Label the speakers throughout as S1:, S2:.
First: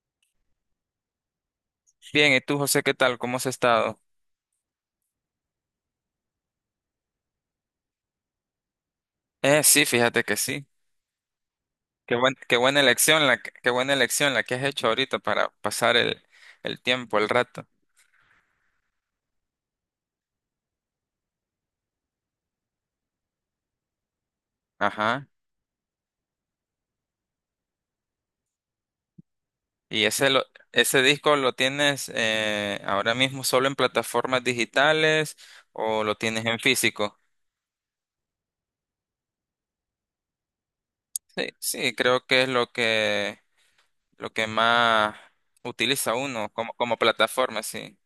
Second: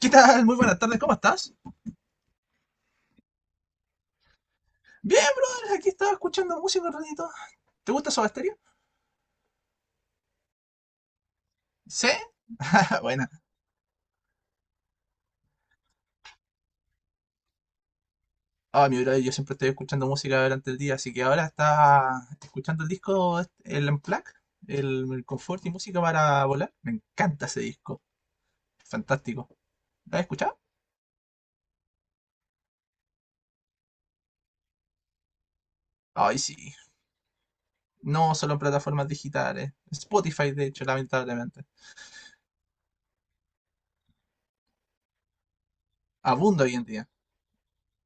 S1: ¿Qué tal? Muy buenas tardes, ¿cómo estás?
S2: Bien, ¿y tú, José, qué tal? ¿Cómo has estado?
S1: Bien, brother, aquí estaba escuchando música un ratito. ¿Te gusta Soda Stereo?
S2: Sí, fíjate que sí.
S1: Sí.
S2: Qué buena
S1: Buena.
S2: qué buena elección la que has hecho ahorita para pasar el tiempo, el rato.
S1: Ah, mi brother, yo siempre estoy escuchando música durante el día, así que ahora estaba escuchando el disco, el Unplugged, el
S2: Ajá.
S1: Confort y Música para Volar. Me encanta ese disco, fantástico.
S2: Y
S1: ¿Lo has
S2: ese lo-
S1: escuchado?
S2: Ese disco lo tienes ahora mismo solo en plataformas digitales o lo
S1: Ay,
S2: tienes
S1: sí.
S2: en físico.
S1: No solo en plataformas digitales. Spotify, de hecho,
S2: Sí,
S1: lamentablemente.
S2: sí, creo que es lo que más utiliza uno
S1: Abunda
S2: como
S1: hoy en
S2: como
S1: día.
S2: plataforma, sí.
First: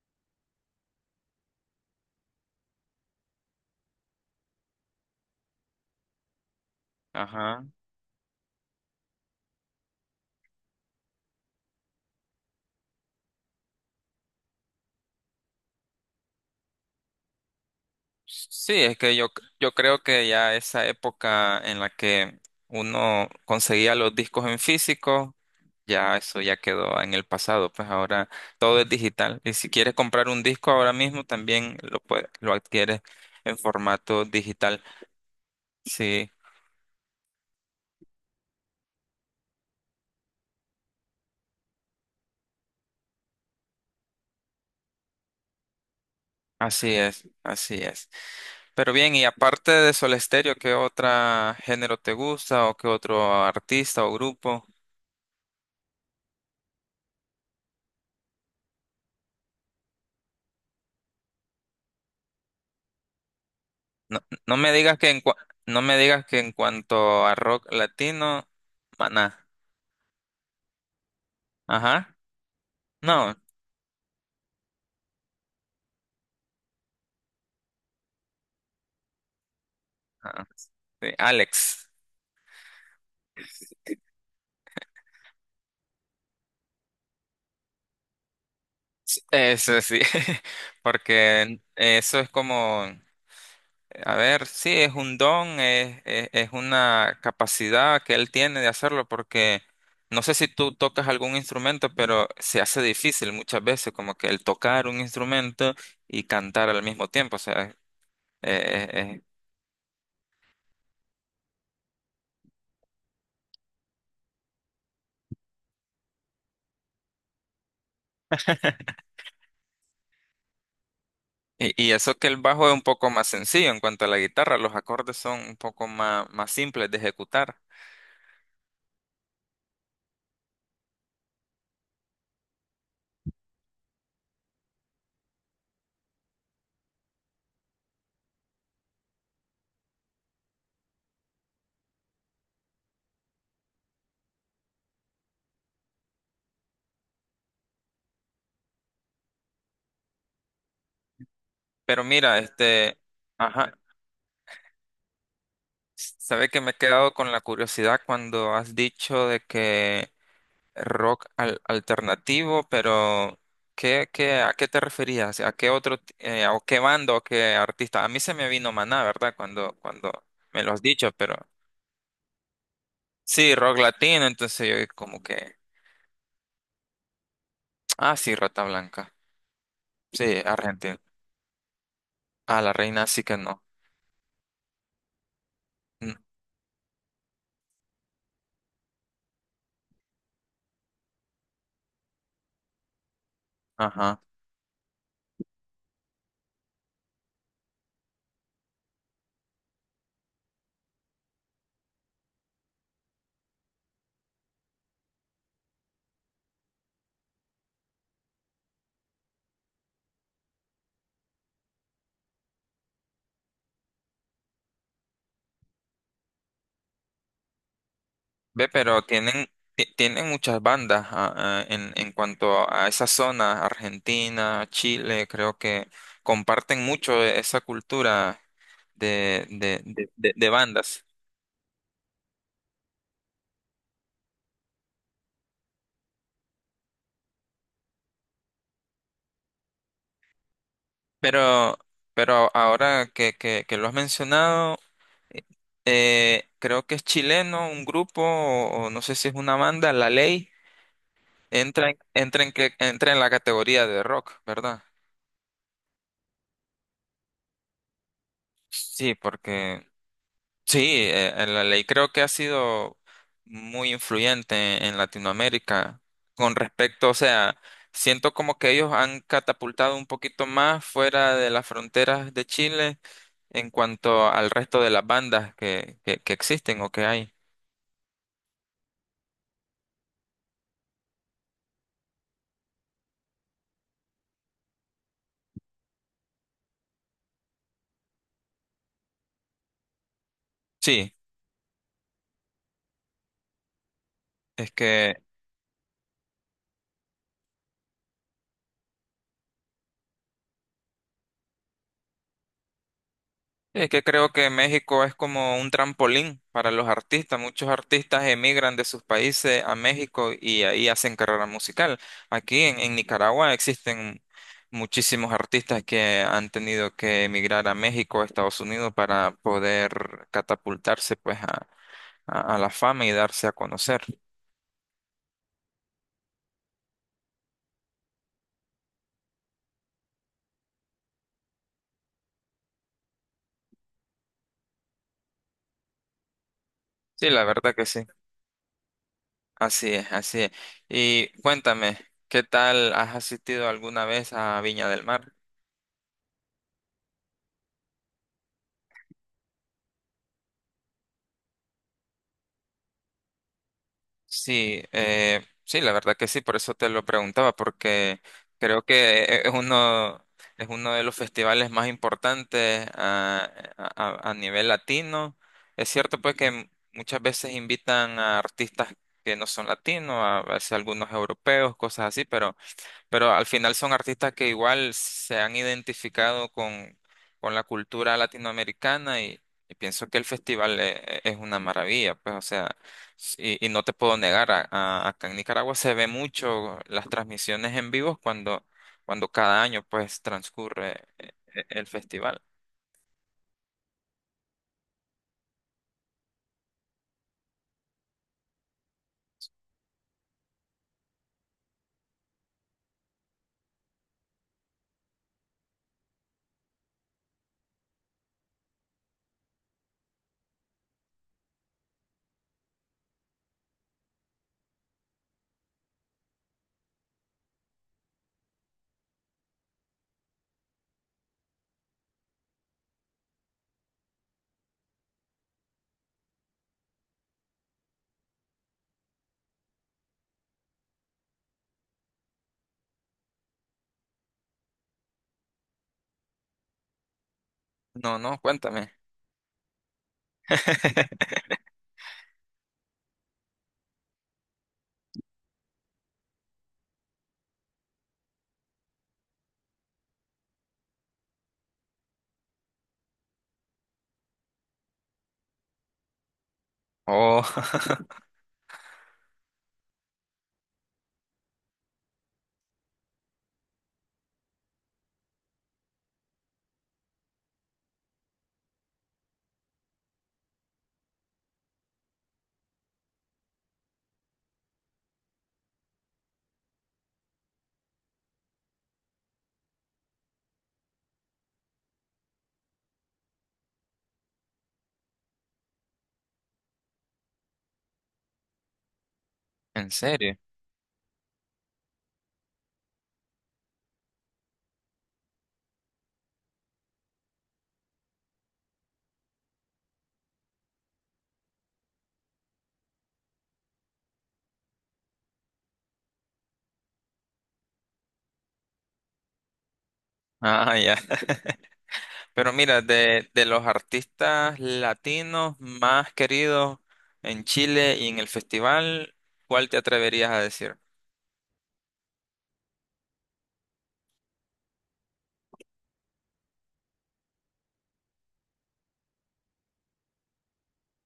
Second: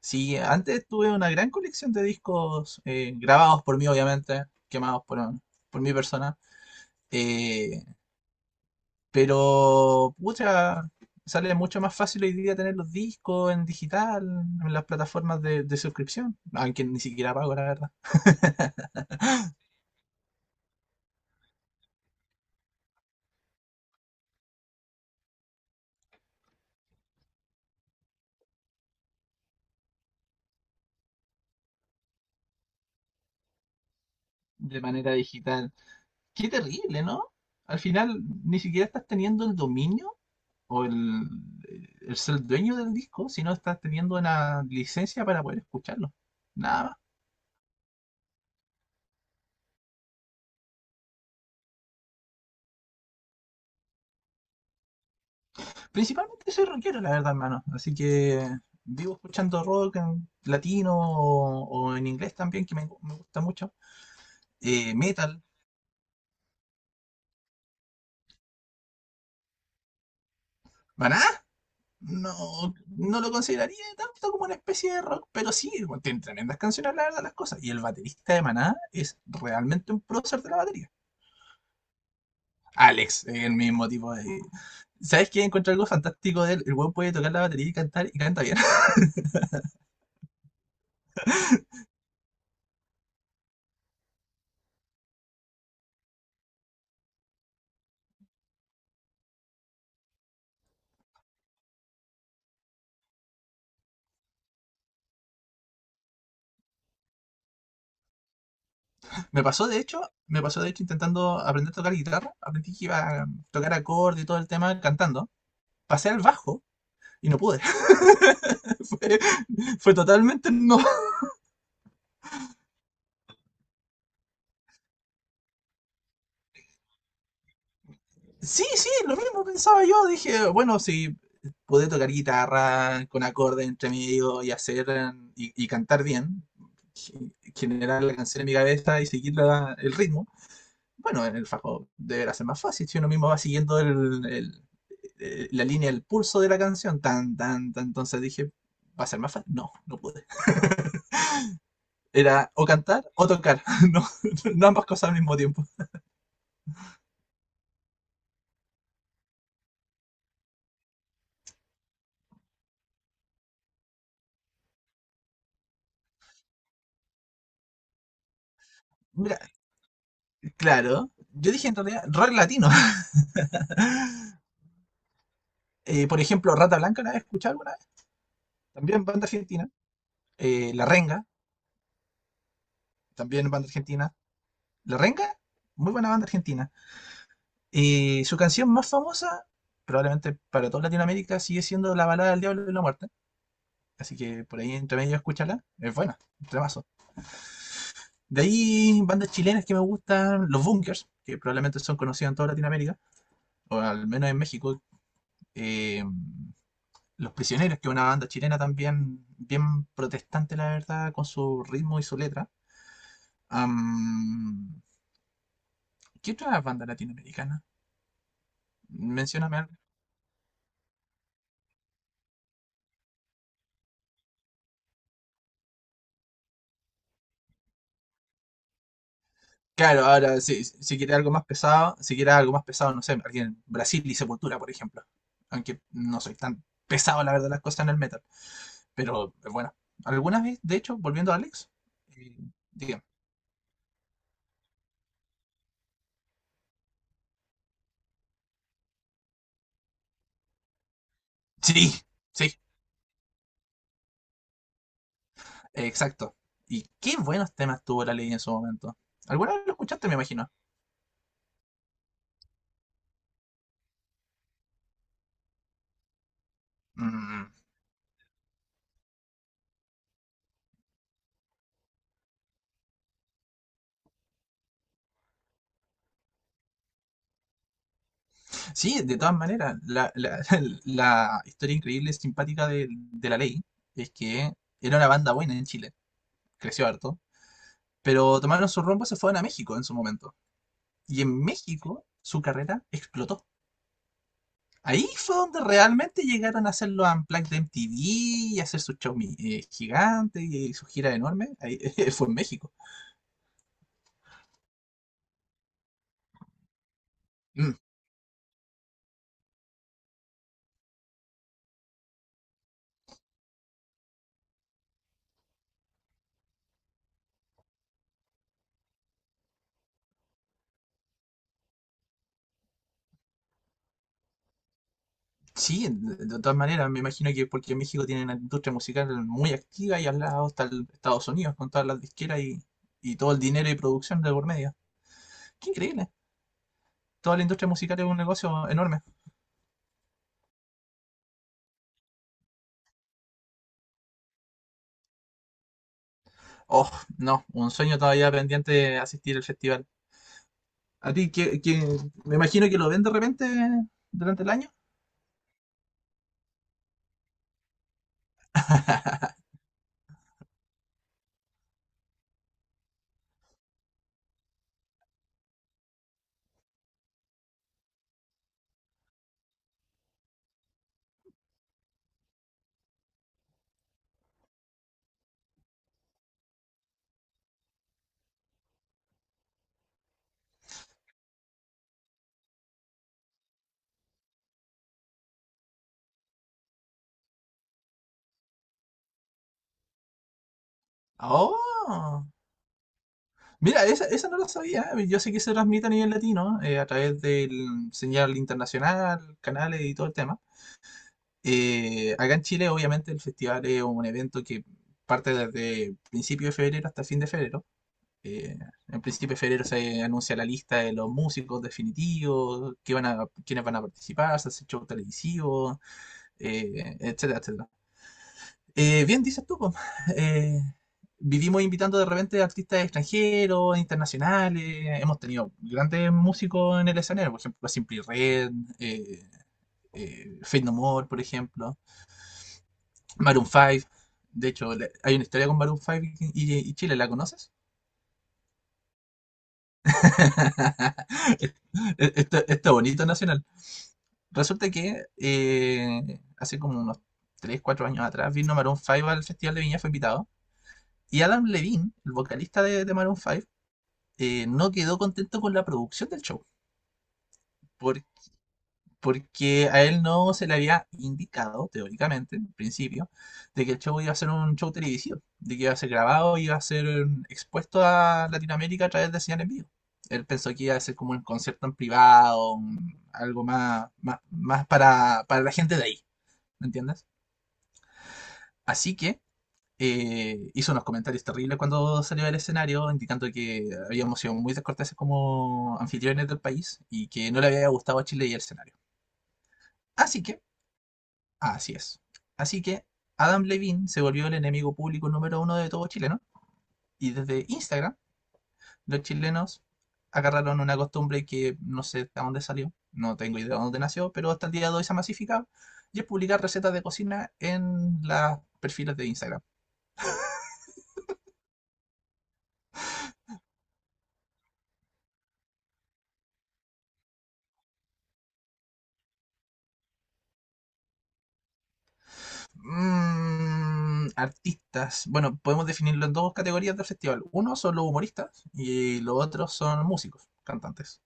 S1: Sí, antes tuve una gran colección de discos grabados por mí, obviamente, quemados por mi persona.
S2: Ajá.
S1: eh, pero, pucha, sale mucho más fácil hoy día tener los discos en digital, en las plataformas de suscripción, aunque ni siquiera pago, la verdad,
S2: Sí, es que yo creo que ya esa época en la que uno conseguía los discos en físico, ya eso ya quedó en el pasado, pues ahora todo es digital. Y si quieres comprar un disco ahora mismo, también lo puedes, lo adquieres en formato
S1: de
S2: digital.
S1: manera digital.
S2: Sí,
S1: Qué terrible, ¿no? Al final, ni siquiera estás teniendo el dominio o el ser dueño del disco, sino estás teniendo una licencia para poder escucharlo. Nada
S2: así
S1: más.
S2: es, así es. Pero bien, y aparte de Soda Stereo, ¿qué otro género te gusta o qué otro artista o grupo?
S1: Principalmente soy rockero, la verdad, hermano. Así que vivo escuchando rock en latino o en inglés también, que me, me gusta mucho.
S2: No, no me digas que en, cua-
S1: Metal.
S2: no me digas que en cuanto a rock latino, Maná.
S1: ¿Maná?
S2: Ajá.
S1: No, no lo
S2: No.
S1: consideraría tanto como una especie de rock, pero sí, bueno, tiene tremendas canciones, la verdad, las cosas. Y el baterista de Maná es realmente un prócer
S2: Ah,
S1: de la
S2: sí,
S1: batería.
S2: Alex.
S1: Alex, el mismo tipo de... ¿Sabes qué? Encuentro algo fantástico de él. El weón puede tocar la batería y cantar y canta bien.
S2: Sí, eso sí. Porque eso es como, a ver, sí, es un don, es una capacidad que él tiene de hacerlo porque no sé si tú tocas algún instrumento, pero se hace difícil muchas veces como que el tocar un instrumento y cantar al mismo tiempo. O sea, eh,
S1: Me pasó de hecho, me pasó de hecho intentando aprender a tocar guitarra. Aprendí que iba a tocar acorde y todo el tema cantando. Pasé al bajo y no pude. Fue, fue totalmente no.
S2: y eso que el bajo es un poco más sencillo en cuanto a la guitarra, los acordes son un poco más, más simples de ejecutar.
S1: Sí, sí, lo mismo pensaba yo. Dije, bueno, si pude tocar guitarra con acorde entre medio y hacer y cantar bien, generar la canción en mi cabeza y seguir el ritmo, bueno, en el fajo deberá ser más fácil si uno mismo va siguiendo la línea, el pulso de la canción. Tan, tan, tan. Entonces dije, ¿va a ser más fácil? No, no pude.
S2: Pero
S1: Era
S2: mira,
S1: o cantar o tocar.
S2: ajá,
S1: No, no ambas cosas al mismo tiempo.
S2: sabe que me he quedado con la curiosidad cuando has dicho de que rock alternativo, pero ¿a qué te referías? ¿A qué o qué banda o qué artista? A mí se me vino Maná, ¿verdad?
S1: Mira,
S2: Cuando me lo has dicho,
S1: claro.
S2: pero
S1: Yo dije en realidad rock latino.
S2: sí, rock latino, entonces yo como que,
S1: Por ejemplo, Rata Blanca, ¿la has escuchado alguna vez?
S2: ah, sí, Rata
S1: También
S2: Blanca,
S1: banda argentina.
S2: sí,
S1: La
S2: argentino.
S1: Renga,
S2: A la reina sí que
S1: también
S2: no.
S1: banda argentina. La Renga, muy buena
S2: Mm.
S1: banda argentina. Y su canción más famosa, probablemente para toda Latinoamérica, sigue siendo La balada del diablo y la muerte. Así
S2: Ajá.
S1: que por ahí entre medio escúchala. Es buena, un tremazo. De ahí, bandas chilenas que me gustan, Los Bunkers, que probablemente son conocidas en toda Latinoamérica, o al menos en México. Eh, Los Prisioneros, que es una banda chilena también bien protestante, la verdad, con su ritmo y su letra. Am, ¿qué otra banda latinoamericana?
S2: Ve, pero tienen,
S1: Mencióname.
S2: tienen muchas bandas en cuanto a esa zona, Argentina, Chile, creo que comparten mucho esa cultura
S1: Claro, ahora
S2: de
S1: si
S2: bandas.
S1: quiere algo más pesado, si quiere algo más pesado, no sé, alguien Brasil y Sepultura, por ejemplo. Aunque no soy tan pesado, la verdad, las cosas en el metal. Pero bueno, algunas veces, de hecho, volviendo a Alex,
S2: Pero,
S1: eh,
S2: pero
S1: diga,
S2: ahora que, que lo has mencionado, eh, creo que es chileno, un grupo, o no sé si es una banda, La Ley,
S1: sí, sí,
S2: entra en la categoría de rock, ¿verdad?
S1: exacto. Y qué buenos temas tuvo la ley en su momento.
S2: Sí,
S1: ¿Alguna vez lo
S2: porque
S1: escuchaste, me imagino?
S2: sí, la ley creo que ha sido muy influyente en Latinoamérica con respecto, o
S1: Mm,
S2: sea, siento como que ellos han catapultado un poquito más fuera de las fronteras de Chile en cuanto al resto de las bandas que existen o que hay.
S1: sí, de todas maneras, la historia increíble y simpática de la ley es que era una banda buena en Chile, creció harto pero tomaron su rumbo y se fueron a México en su momento.
S2: Sí,
S1: Y en México su carrera explotó.
S2: es
S1: Ahí
S2: que
S1: fue donde realmente llegaron a hacer los Unplugged de MTV y hacer su show gigante y su gira enorme. Ahí fue en México.
S2: es que creo que México es como un trampolín para los artistas. Muchos
S1: Mm,
S2: artistas emigran de sus países a México y ahí hacen carrera musical. Aquí en Nicaragua existen muchísimos artistas que han tenido que emigrar a México o Estados Unidos para poder catapultarse pues a la fama y darse a conocer.
S1: sí, de todas maneras, me imagino que porque en México tienen una industria musical muy activa y al lado está el Estados Unidos con todas las disqueras y todo el dinero y producción de por medio. Qué increíble.
S2: Sí,
S1: Toda la
S2: la
S1: industria
S2: verdad que
S1: musical
S2: sí.
S1: es un negocio enorme.
S2: Así es, así es. Y cuéntame, ¿qué tal has asistido alguna vez a Viña del Mar?
S1: Oh, no, un sueño todavía pendiente de asistir al festival. A ti, que me imagino que lo ven de repente durante el año.
S2: Sí, sí, la verdad que sí, por eso te lo preguntaba, porque creo que es uno de los festivales más importantes a nivel latino. Es cierto pues que muchas veces invitan a artistas que no son latinos, a veces algunos europeos, cosas así, pero al final son artistas que igual se han identificado con la cultura latinoamericana y pienso que el festival es una maravilla, pues, o sea, y no te puedo negar, acá en Nicaragua se ve mucho las transmisiones en vivo cuando cada año pues transcurre el
S1: ¡Oh!
S2: festival.
S1: Mira, esa no lo sabía. ¿Eh? Yo sé que se transmite a nivel latino a través del señal internacional, canales y todo el tema. Acá en Chile, obviamente, el festival es un evento que parte desde principio de febrero hasta fin de febrero. Eh, en principio de febrero se anuncia la lista de los músicos definitivos, quiénes van a participar, se hace show televisivo, etcétera, etcétera. Bien, dices tú, po. Eh, vivimos invitando de repente artistas extranjeros, internacionales. Hemos tenido grandes músicos en el escenario, por ejemplo, Simply Red, eh, Faith No More, por ejemplo, Maroon 5. De hecho, hay una historia con Maroon 5 y Chile, ¿la conoces?
S2: No, no, cuéntame.
S1: Esto bonito nacional. Resulta que hace como unos 3 4 años atrás vino Maroon 5 al Festival de Viña, fue invitado. Y Adam Levine, el vocalista de Maroon 5, no quedó contento con la producción del show,
S2: Oh,
S1: por- porque a él no se le había indicado, teóricamente, en principio, de que el show iba a ser un show televisivo, de que iba a ser grabado, iba a ser expuesto a Latinoamérica a través de señal en vivo. Él pensó que iba a ser como un concierto en privado, algo más, más, más para la gente de ahí, ¿me entiendes? Así que hizo unos comentarios terribles cuando salió del escenario, indicando que habíamos sido muy descorteses como anfitriones del país y que no le había gustado a Chile y el escenario.
S2: ¿en
S1: Así
S2: serio?
S1: que, así es. Así que Adam Levine se volvió el enemigo público número uno de todo chileno y desde Instagram los chilenos agarraron una costumbre que no sé de dónde salió, no tengo idea de dónde nació, pero hasta el día de hoy se ha masificado y es publicar recetas de cocina en las perfiles de Instagram.
S2: Ah, ya. Pero mira, de los artistas latinos más queridos en Chile y en el festival, ¿cuál te atreverías a decir?
S1: Mm, artistas. Bueno, podemos definirlo en dos categorías del festival. Uno son los humoristas y los otros son músicos, cantantes.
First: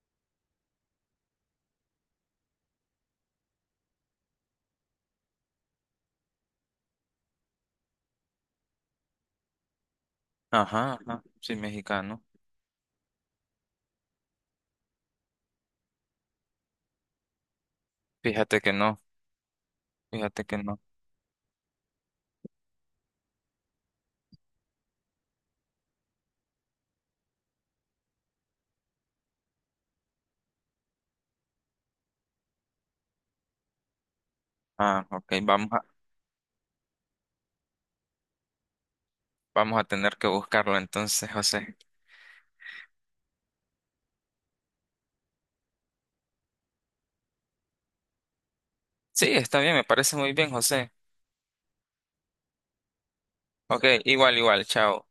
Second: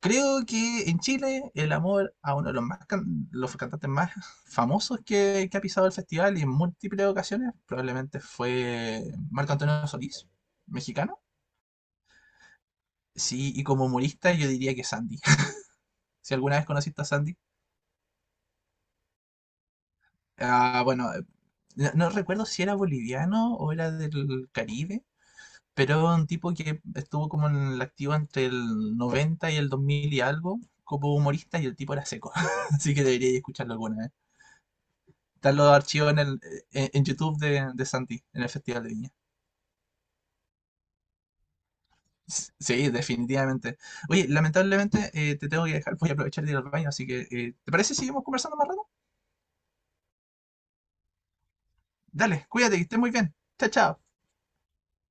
S1: Creo que en Chile el amor a uno de los, los cantantes más famosos que ha pisado el festival y en múltiples ocasiones probablemente fue Marco Antonio Solís,
S2: Ajá,
S1: mexicano.
S2: ajá, sí, mexicano.
S1: Sí, y como humorista yo diría que Sandy. Si alguna vez conociste a Sandy.
S2: Fíjate que no, fíjate que no.
S1: Ah, bueno, no no recuerdo si era boliviano o era del Caribe. Pero es un tipo que estuvo como en el activo entre el 90 y el 2000 y algo, como humorista, y el tipo era seco. Así que deberíais escucharlo alguna vez.
S2: Ah, ok,
S1: Están los
S2: vamos a,
S1: archivos en YouTube de Santi, en el Festival de Viña.
S2: vamos a tener que buscarlo entonces, José.
S1: Sí, definitivamente. Oye, lamentablemente te tengo que dejar, voy a aprovechar de ir al baño, así que ¿te parece si seguimos conversando más rato?
S2: Sí, está bien, me parece muy bien, José.
S1: Dale, cuídate, que estés muy bien. Chao,
S2: Ok,
S1: chao.
S2: igual, igual, chao.